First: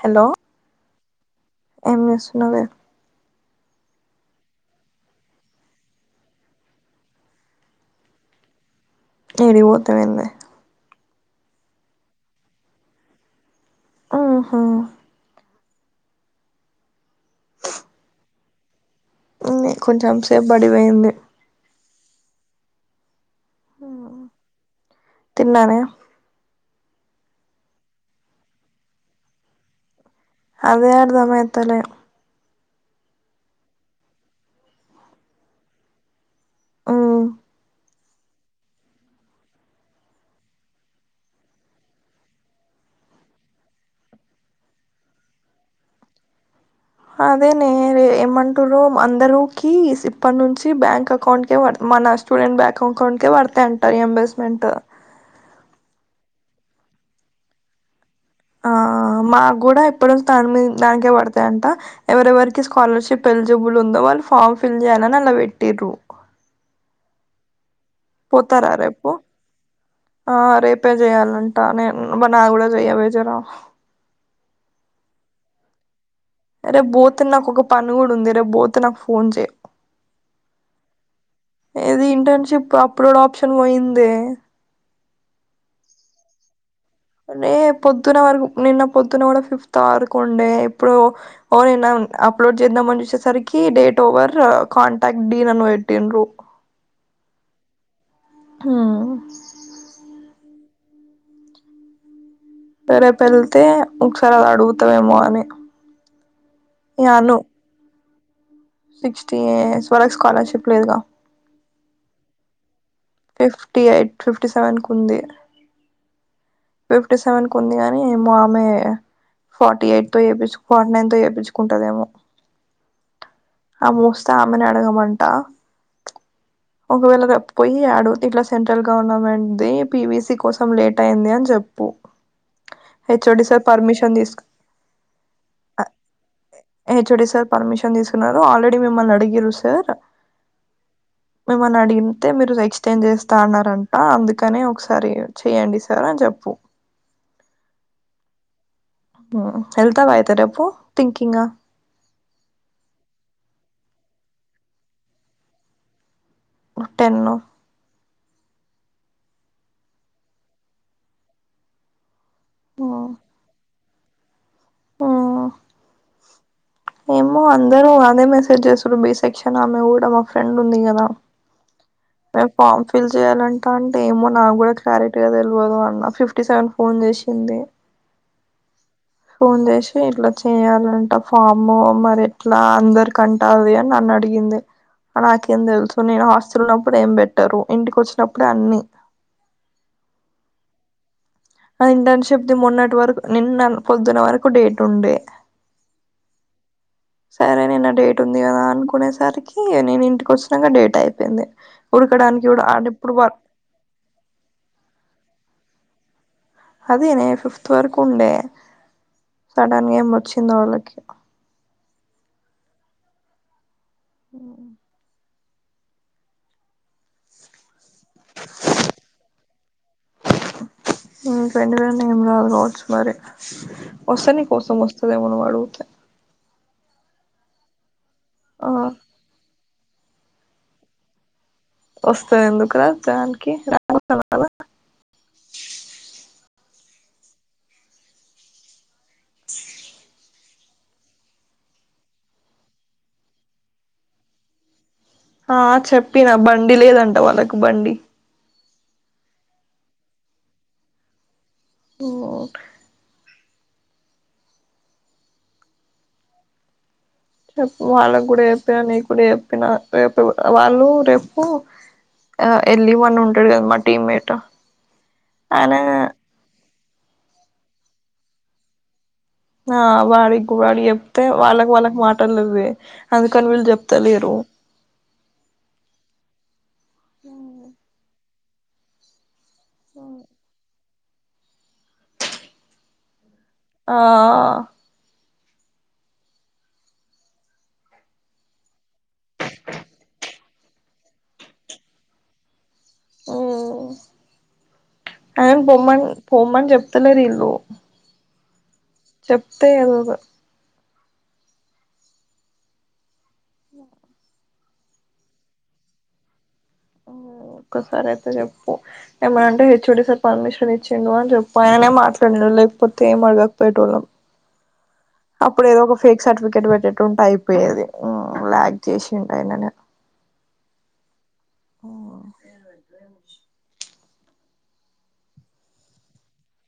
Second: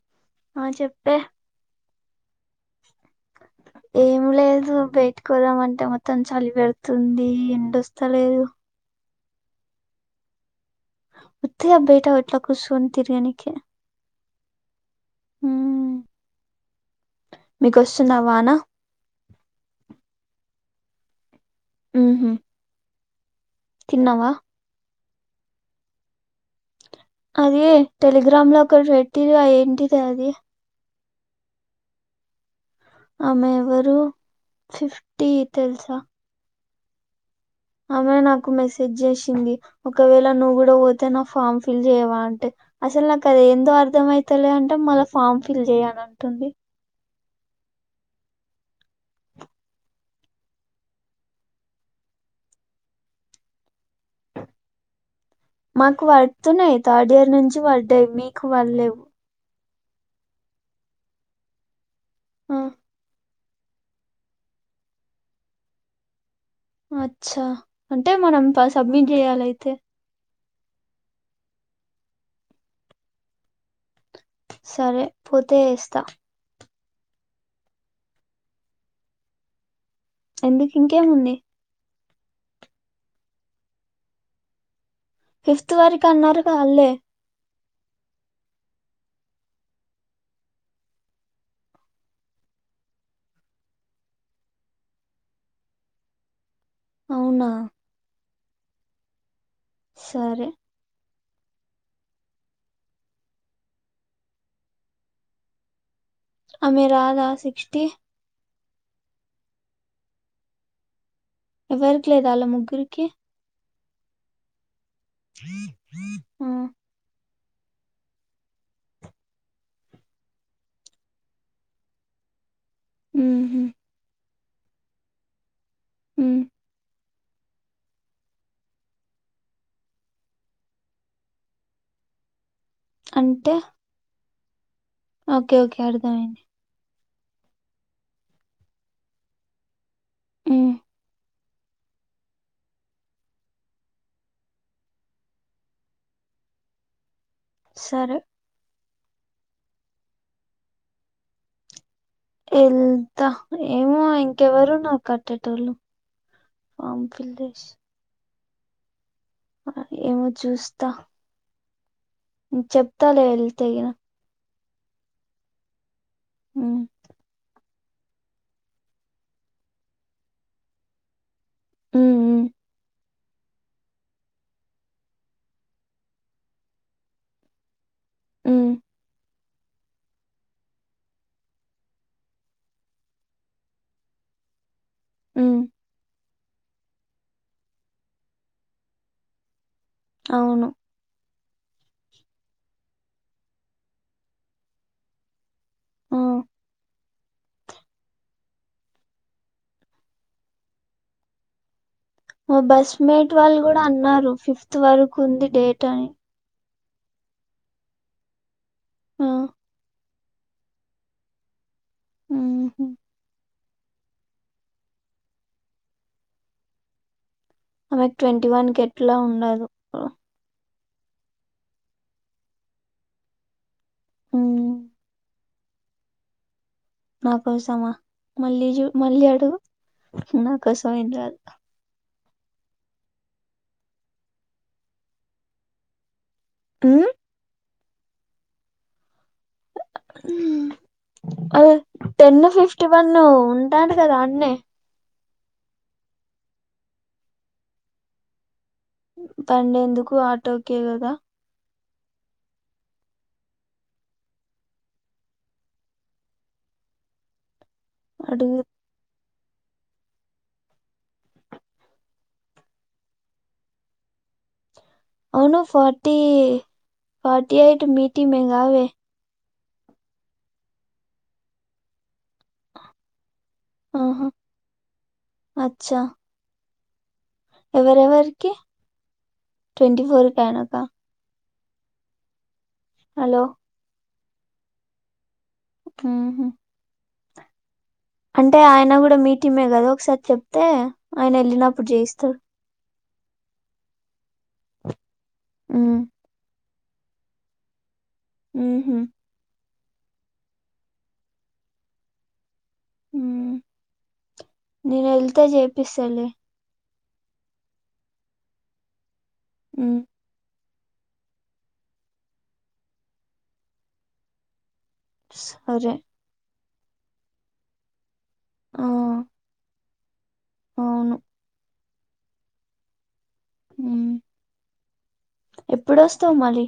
Hello ఆ చెప్పే ఏం చేస్తున్నావే ఏం లేదు బయటకోదామంటే మొత్తం చలి పెడుతుంది ఎండ వస్తలేదు ఎడికి పోతవ్ ఎందె ఉత్తి ఆ బయట ఉత్తకూర్చొని తిరగనికే ఓహో మ్ మీకొస్తుంద వాన ఉంది కొంచెం సేపు బడిపోయింది మ్ హు తిన్నావా తిన్నానే అది టెలిగ్రామ్లో ఒకరు పెట్టిరు అ ఏంటిద అది అదే అర్థమయితలేదు ఆమె ఎవరు ఫిఫ్టీ తెలుసా మ్ ఆమె నాకు మెసేజ్ చేసింది ఒకవేళ నువ్వు కూడా పోతే నా ఫామ్ ఫిల్ చెయవా అంటే అసలు నాకు అది ఎందో అర్థం అయితలే అంటే మళ్ళ ఫార్మ్ ఫిల్ చెయాలి అంటుంది అదేనే ఏమంటురు అందరూకి ఇప్పట్నుంచి బ్యాంక్ అకౌంట్కే మన స్టూడెంట్ బ్యాక్ ఎంకౌట్కే పడతాయంట రిఅంబర్స్మెంట్ మాకు పడుతున్నాయ్ థర్డ్ ఇయర్ నుంచి పడ్డాయి మీ ఆ మాకు కూడా ఎప్పుడు తన్మీ దానికే పడతాయంట ఆ! ఎవరెవరికి స్కాలర్షిప్ ఎలిజిబుల్ ఉందో వాళ్ళు ఫామ్ ఫిల్ చేయాలని అలా పెట్టిరు అచ్చా అంటే మనం ప పోతారా రేపు సబ్మిట్ జేయాలయితే. ఆ రేపే జేయ్యాలంట నేను నా కూడా జేయ్యవేజన సరే పోతే ఎస్తా రేపు బోతే నాకు ఒక పని కూడా ఉంది రేపు బోతే నాకు ఫోన్ చెయ్ ఎందుకు ఇంకేంముంది ఏది ఇంటర్న్షిప్ అప్లోడ్ ఆప్షన్ పోయిందే ఫిఫ్త్ వరకు అన్నారుగ ఆల్లే రే పొద్దున్న వరకు నిన్న పొద్దున్న కూడా ఫిఫ్త్ వరకు ఉండే ఇప్పుడు ఓ నేనా అప్లోడ్ చేద్దామ అని వచ్చేసరికి డేట్ ఒవర్ కాంటాక్ట్ డీన్ అని పెట్టిన్రు అవునా ఆ సరే రేపు ఎళ్తే ఒకసారి అది అడుగుతావేమో అని అమె ఇగ రాద అను సిక్స్టీ సిక్స్టీ స్వరస్ స్కాలర్షిప్ లేదుగా ఎవ్వరికి లేద ఆళ్ళ ముగ్గురికి ఫిఫ్టీ ఎయిట్ ఫిఫ్టీ సెవెన్ కు ఉంది. రీ ఫిఫ్టీ సెవెన్ కు ఉంది గానిమో ఆమె. ఫార్టీ ఎయిట్ త ఏపించు ఫతో ఏపించుకుంటుదేమ ఉ. ఆ మూస్తే ఆమెను అడగమంట. హ. ఒకవేళ రప్పపోయి ఆడు ఇట్లా సెంట్రల్ గవర్నమెంట్ది పివసి కోసం లేట్ అయింది అని చెప్పు. హెచ్ఓడి అంటే సర్ పర్మిషన్ తీస్క్. ఓకే ఓకే అర్థమైన్ హెచ్డి సార్ పర్మిషన్ తీసుకున్నారు ఆల్రెడీ మిమ్మల్ని అడిగిరు సార్. హు. మిమ్మల్ని అడిగితే మీరు ఎక్స్చేంజ్ చేస్తా అన్నారంట అందుకనే ఒకసారి చెయంండి సార్ అని చెప్పు. సరే. ఎల్దాగ్ అయితే రేపు థింకిింగ్గా. ఎంత ఏమో ఇంకెవరు నా కట్టేటోళ్ళు. ఫామ్ టెన్ ఫీల్ చేస్. ఏమో చూస్తా. చెప్తాల్ వెళ్ తెగిన. ఆ. ఆ. ఏమో అందరూ అదే మెసేజ్ చేస్తురు బి సెక్షన్ ఆమె కూడా మా ఫ్రెండ్ ఉంది కదా. హ్మ్. హ్మ్. మేం ఫార్ ఫిల్. చేయాలంటా అంటే ఏమో నాకు కూడా క్లారిటీగా తెలియదు అన్న ఫిఫ్టీ సెవెన్ ఫోన్ చేసింది. హ్మ్. ఫోన్ చేసి ఇట్లా చేయ్యాలంట ఫాము మరి ఎట్లా అందరికట్. అదే నన్నడిగింది. నాకేం హ్మ్. తెలుసు నేను హాస్టల్ ఉన్నప్పుడు ఏం పెట్టరు ఇంటికి వచ్చినప్పుడే అన్ని. అవును ఇంటర్న్షిప్ది మొన్నటి వరకు నిన్న పొద్దున వరకు డేట్ ఉండే. ఆ. సరే నన్న డేట్ ఉంది కదా అనుకునేసరికి నేను ఇంటికి వచ్చినాక డేట్ అయిపోయింది. ఉడకడానికి మా కూడా అంట బస్ ఎప్పుడు. మేట్ వాళ్ళు కూడా అన్నారు ఫిఫ్త్ వరకు ఉంది డేట్ అని. అదే న ఫిఫ్త్ వరకు ఉండే ఆ సడన్ గ ఏం వచ్చింది వాళ్ళకి. ఉహు. ఉ ఆమె ట్వంటీ వన్ కెట్లా ఉండదు. మీ ఫ్రెండ్ పేరు న ఏం రాదు రావచ్చు మరి [unintelligible] వసని మ్మ్. కోసం వస్తాదేమో ను అడిగితే. నా కోసమా మళ్ళీ ఆ జు మళ్ళీ అడుగు నా కోసం ఏం రాదు. వస్తయి ఎందుకు రా దానికి రా. ఉ. అ టెన్ ఫిఫ్టీ వన్ ఉంటాను కదా అన్నే. ఆ చెప్పిన బండి లేదంట వాళ్ళకు బండి. డేందుకు ఆటోకే కెళ్లిన. ఓకే రేపు వాళ్ళకి కూడా అడుగు చెప్పిన నీ కూడా చెప్పిన రేపు వాళ్ళు రేపు ఆ ఎల్వన్ ఉంటడు కదా మా టీమ్మేట్ అవును ఆయన ఫోర్టీ ఫోర్టీ యయిట్ మిటి మంగవే ఆ వాడికి వాడి చెప్తే వాళ్ళకి వాళ్ళకి మాటలేద అందుకని వీళ్ళు చెప్తలేరు అచ్చ ఎవరెవరికి ట్వంటీ ఫోర్ కయనక హలో ఆ ఉహు అంటే ఆయన కూడా మీటిమే కదా ఒకసారి చెప్తే ఆయన వెళ్ళినప్పుడు చేయిస్తరు ఉమ్ ఆయను ఉమ్ పొమ్మన్ పొమ్మని చెప్తలేరు ఇల్లు ఉహు చెప్తే విందు నేనీళ్తే చేపిస్తలి ఒక్కసారి అయితే చెప్పు ఏమనంటే ఉమ్ హెచ్ఒడి సార్ పర్మిషన్ ఇచ్చిందిడు అని చెప్పు ఆయనే మాట్లాడలే లేకపోతే ఏం అడగకపోయేటవాళ్ళం అప్పుడు ఏదో సరే ఒక ఫేక్ సర్టిఫికేట్ పెట్టేట్టు ఉంట అయిపోయేది లాయా ఆ చేసి ఉంటయినని అవును ఉమ్ ఉమ్ ఎప్పుడోస్తవు మళీ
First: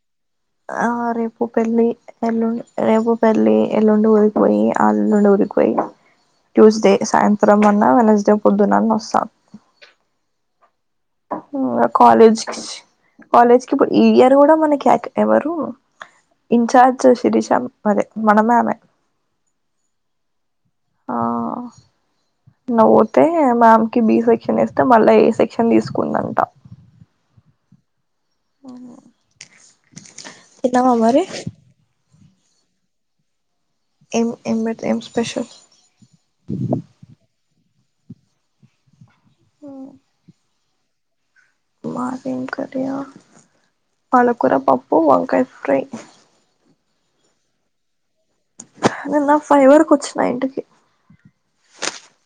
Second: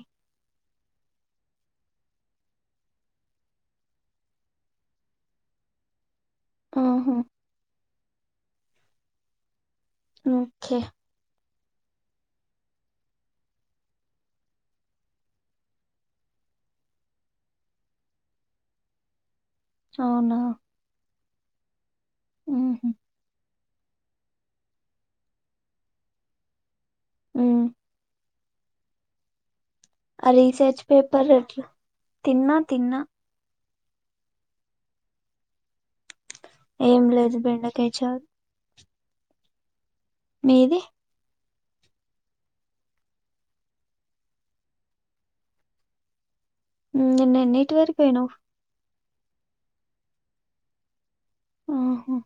ఆ రేపు పెళ్లి ఎల్లుండి రేపు పెళ్లి ఎల్లుండు ఊరికిపోయి ఆ ఎల్లుండు ఊరికిపోయి ట్యూస్డే ఆహా సాయంత్రం అన్నా వెనస్డే పొద్దునన్న వస్త ఉకే ఉమ్ కాలేజ్ కాలేజ్కి ఇప్పుడు ఈ ఇయర్ కూడా మనకి ఎవరు ఇన్చార్జ్ శిరీష అదే మనమే ఆమె అవునా ఆ ఉహు న్వుతే మమ్ కి బి సెక్షన్ ఇస్తే మళ్ళా ఏ సెక్షన్ తీసుకుందంట ఉమ్ ఓహో ఆ రీసెర్చ్ పేపర్ అట్ల తిన్నా తిన్నా ఏం ఏమైతే ఏం స్పెషల్ ఏం లేదు బెండకాయ చార్ ఉమ్ మీది మధేం కర్రి ఆ పాలకుర పాప్పు వంకాయ ఫ్రై ఉమ్ నీన్న ఎన్నిటి వరిక్పోయినవు నిన్న ఫైవర్కోచిన ఇంటికి ఆహ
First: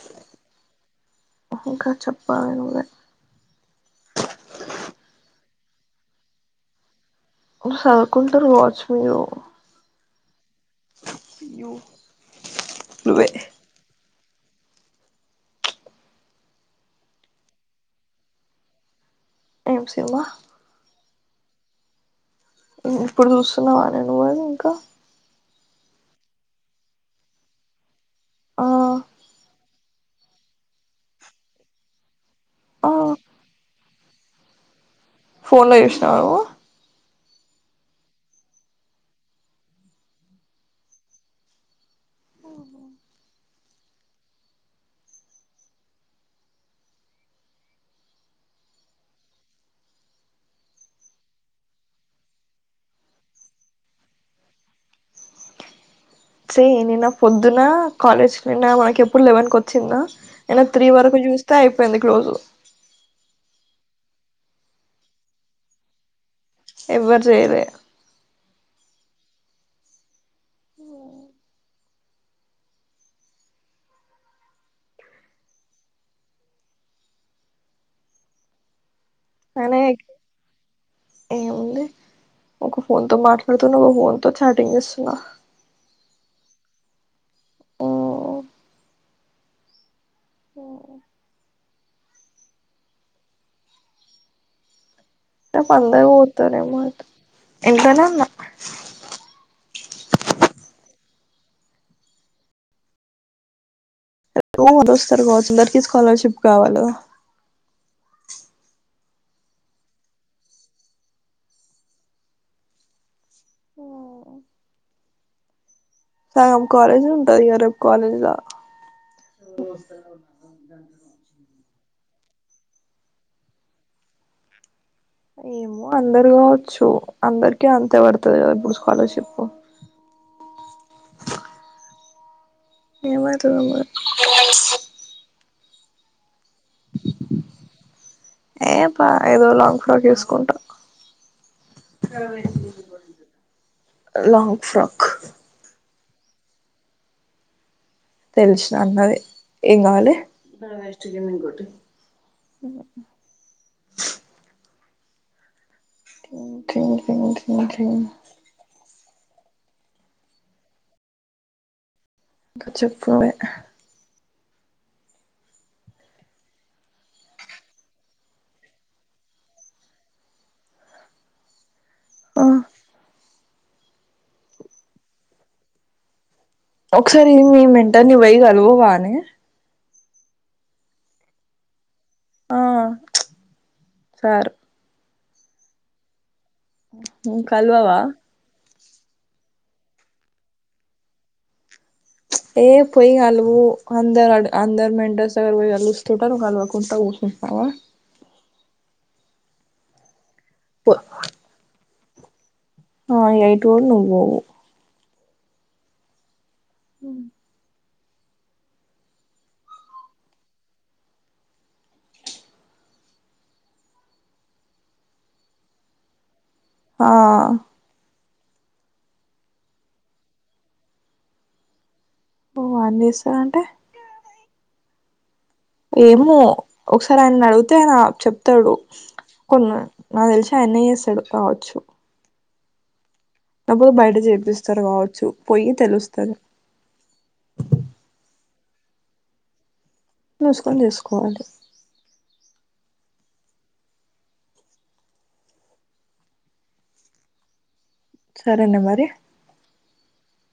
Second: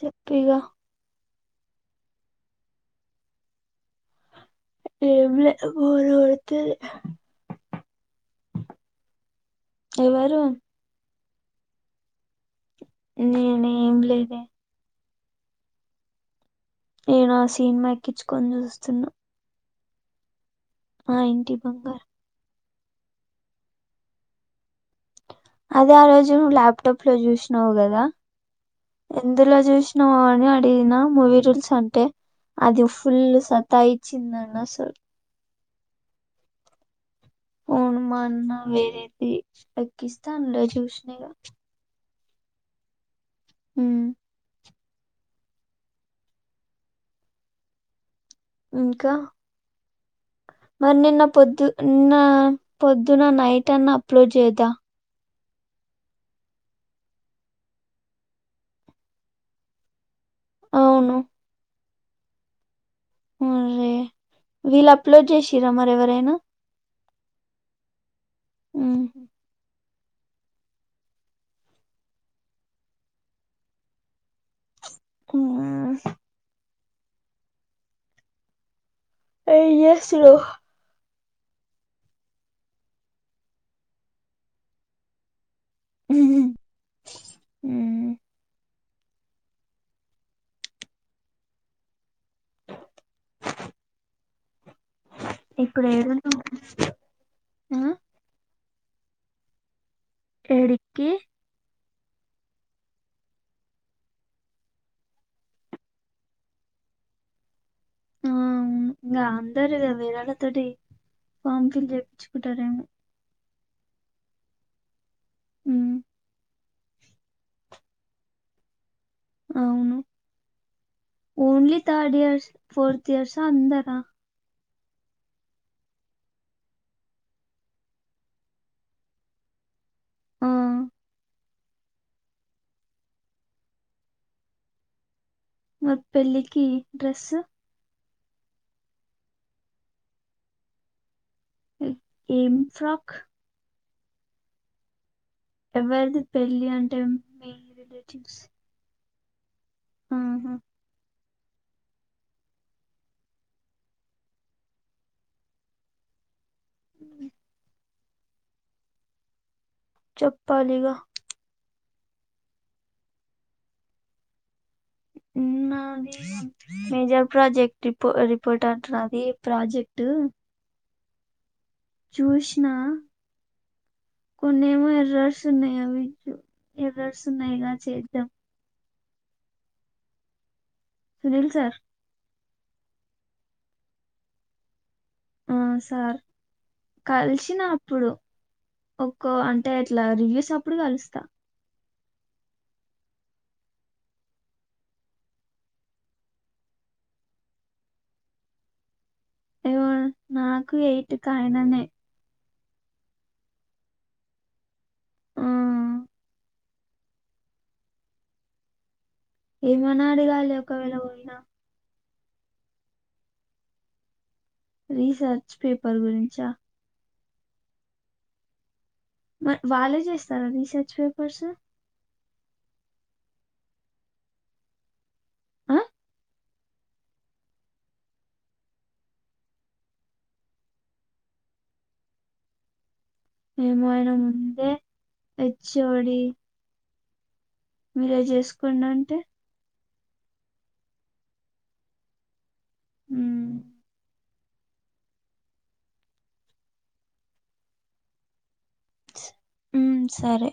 చెప్పగ ఇంకా చెపాలి నువ్వే ఏలే బోర్ కొడతది నువ్వు చదువుకుంటారు వాచ్ మీరు [unintelligible] ఎవరు నువ్వే నేనే ఏం లేదే నేనో సినిమా వేక్కిచుకొని చూస్తున్నా ఏం సినిమా మా ఇంటి బంగారం ఇప్పుడు చూస్తున్నావా ఆది నువ్వు ఇంకా అదే ఆ రోజు నువ్వు ల్యాప్టాప్ లో చూసినావు కదా ఆ ఎందులో చూసిన నువ్వు అని అడిగిన మూవీ రూల్స్ అంటే అది ఆ ఫుల్ సతాయి ఇచ్చిందండి అసలు ఫోన్లో చూసిన నువ్వు అవును మా అన్న వేరేది ఎక్కిస్తే అందులో చూసినగా ఓహో ఉం ఇంకా మరి నిన్న పొద్దు నిన్న పొద్దున్న నైట్ అన్న అప్లోడ్ చేద్దా సే నిన్న పొద్దున కాలేజ్ నిన్న మనకి ఎప్పుడు లెవన్కి వచ్చిందా ఇయ్యాల త్రీ అవును వరకు చూస్తే అయిపోయింది క్లోజ్ అర్రే వీళ్ళు అప్లోడ్ చేసిరా మరి ఎవరైనా ఎవరు చేయలే ఉం ఇంకా ఏం పనే చేస్తున్నావు ఏముంది ఒక ఫోన్ తో మాట్లాడుతున్నా ఒక ఫోన్ తో చాటింగ్ చేస్తున్నా హు హామ్ ఉం ఇప్పుడు పంద ఏడును పోతనే మాట ఆ, ఎంటనే అన్నా [unintelligible] ఎడికి ఎ మరు వస్తారు కావచ్చుందరికిీ స్కాలర్షిప్ కావాలి [unintelligible] ఆవును ఇంకా అందరు వేరాళ్ళతోటి ఫామ్ ఫిల్ చెయిచుకుంటారేమో ఉం సగం కాలేజ్ ఉంటది ఇగ రేపు కాలేజ్ లా అవును only third years fourth years అందరా ఏమో అందరూ కావచ్చు అందరికీ అంతే పడతాది కదా ఇప్పుడు స్కాలర్షిప్ ఆ ఏ మామ్ [unintelligible] మరి పెళ్ళికి డ్రెస్ ఏ పా ఏదో లాంగ్ ఫ్రాక్ వేసుకుంటా ఏం ఫ్రాక్ లాంగ్ ఫ్రక్ ఎవరిది పెళ్ళి అంటే మీ రిలేటివ్స్ తెలిసిన అన్నది ఏం కావాలి ఆహా టె [unintelligible] చెప్పాలిగా చెప్పువే ఉన్నది మేజర్ ప్రాజెక్ట్ రిపో రిపోర్ట్ అంటున్న అది ప్రాజెక్ట్ ఆ చూసిన కొన్నేమో ఎర్రర్స్ ఉన్నాయ్ అవి ఎర్రర్స్ ఒకసారి మీ ఉన్నాయిగా మెంటర్ చేద్దాం పోయి గలువు వానే సునీల్ సార్ ఆ సరే ఆ సార్ కలిసిన కలువవా అప్పుడు ఒక్కో అంటే అట్లా రివ్యూస్ అప్పుడు కలుస్తా ఏ పోయి కలువు అందరు అందరు మెంట్రస్ దగ్గరపోయి కలుస్తుంటారు నువ్వు కలవకుంటా కూర్చుంటున్నావా అవో నాకు పో ఎయిట్ కాయననే ఆ ఎయిట్ పోవ్ నువ్వు పోవు ఆ, ఉ ఏమని అడగాలి ఒకవేళ పోయినా రీసెర్చ్ పేపర్ గురించా ఆ మరి వాళ్ళే చేస్తారా రీసెర్చ్ పేపర్స్ వాళ్ళే ఇస్తారు అంటే ఏమో ఒకసారి ఆయనను అడిగితే ఆయన చెప్తాడు కొన్ని నాకు తెలిసి అయిననే చేస్తాడు కావచ్చు ఏమో లేకపోతే ఆయన బయట ముందే చేపిస్తారు కావచ్చు పోయి హెచ్ఓడి తెలుస్తది మీరే చేసుకోండి అంటే మూసుకొని చేసుకోవాలి హు సరేనే మరి ఉమ్ సరే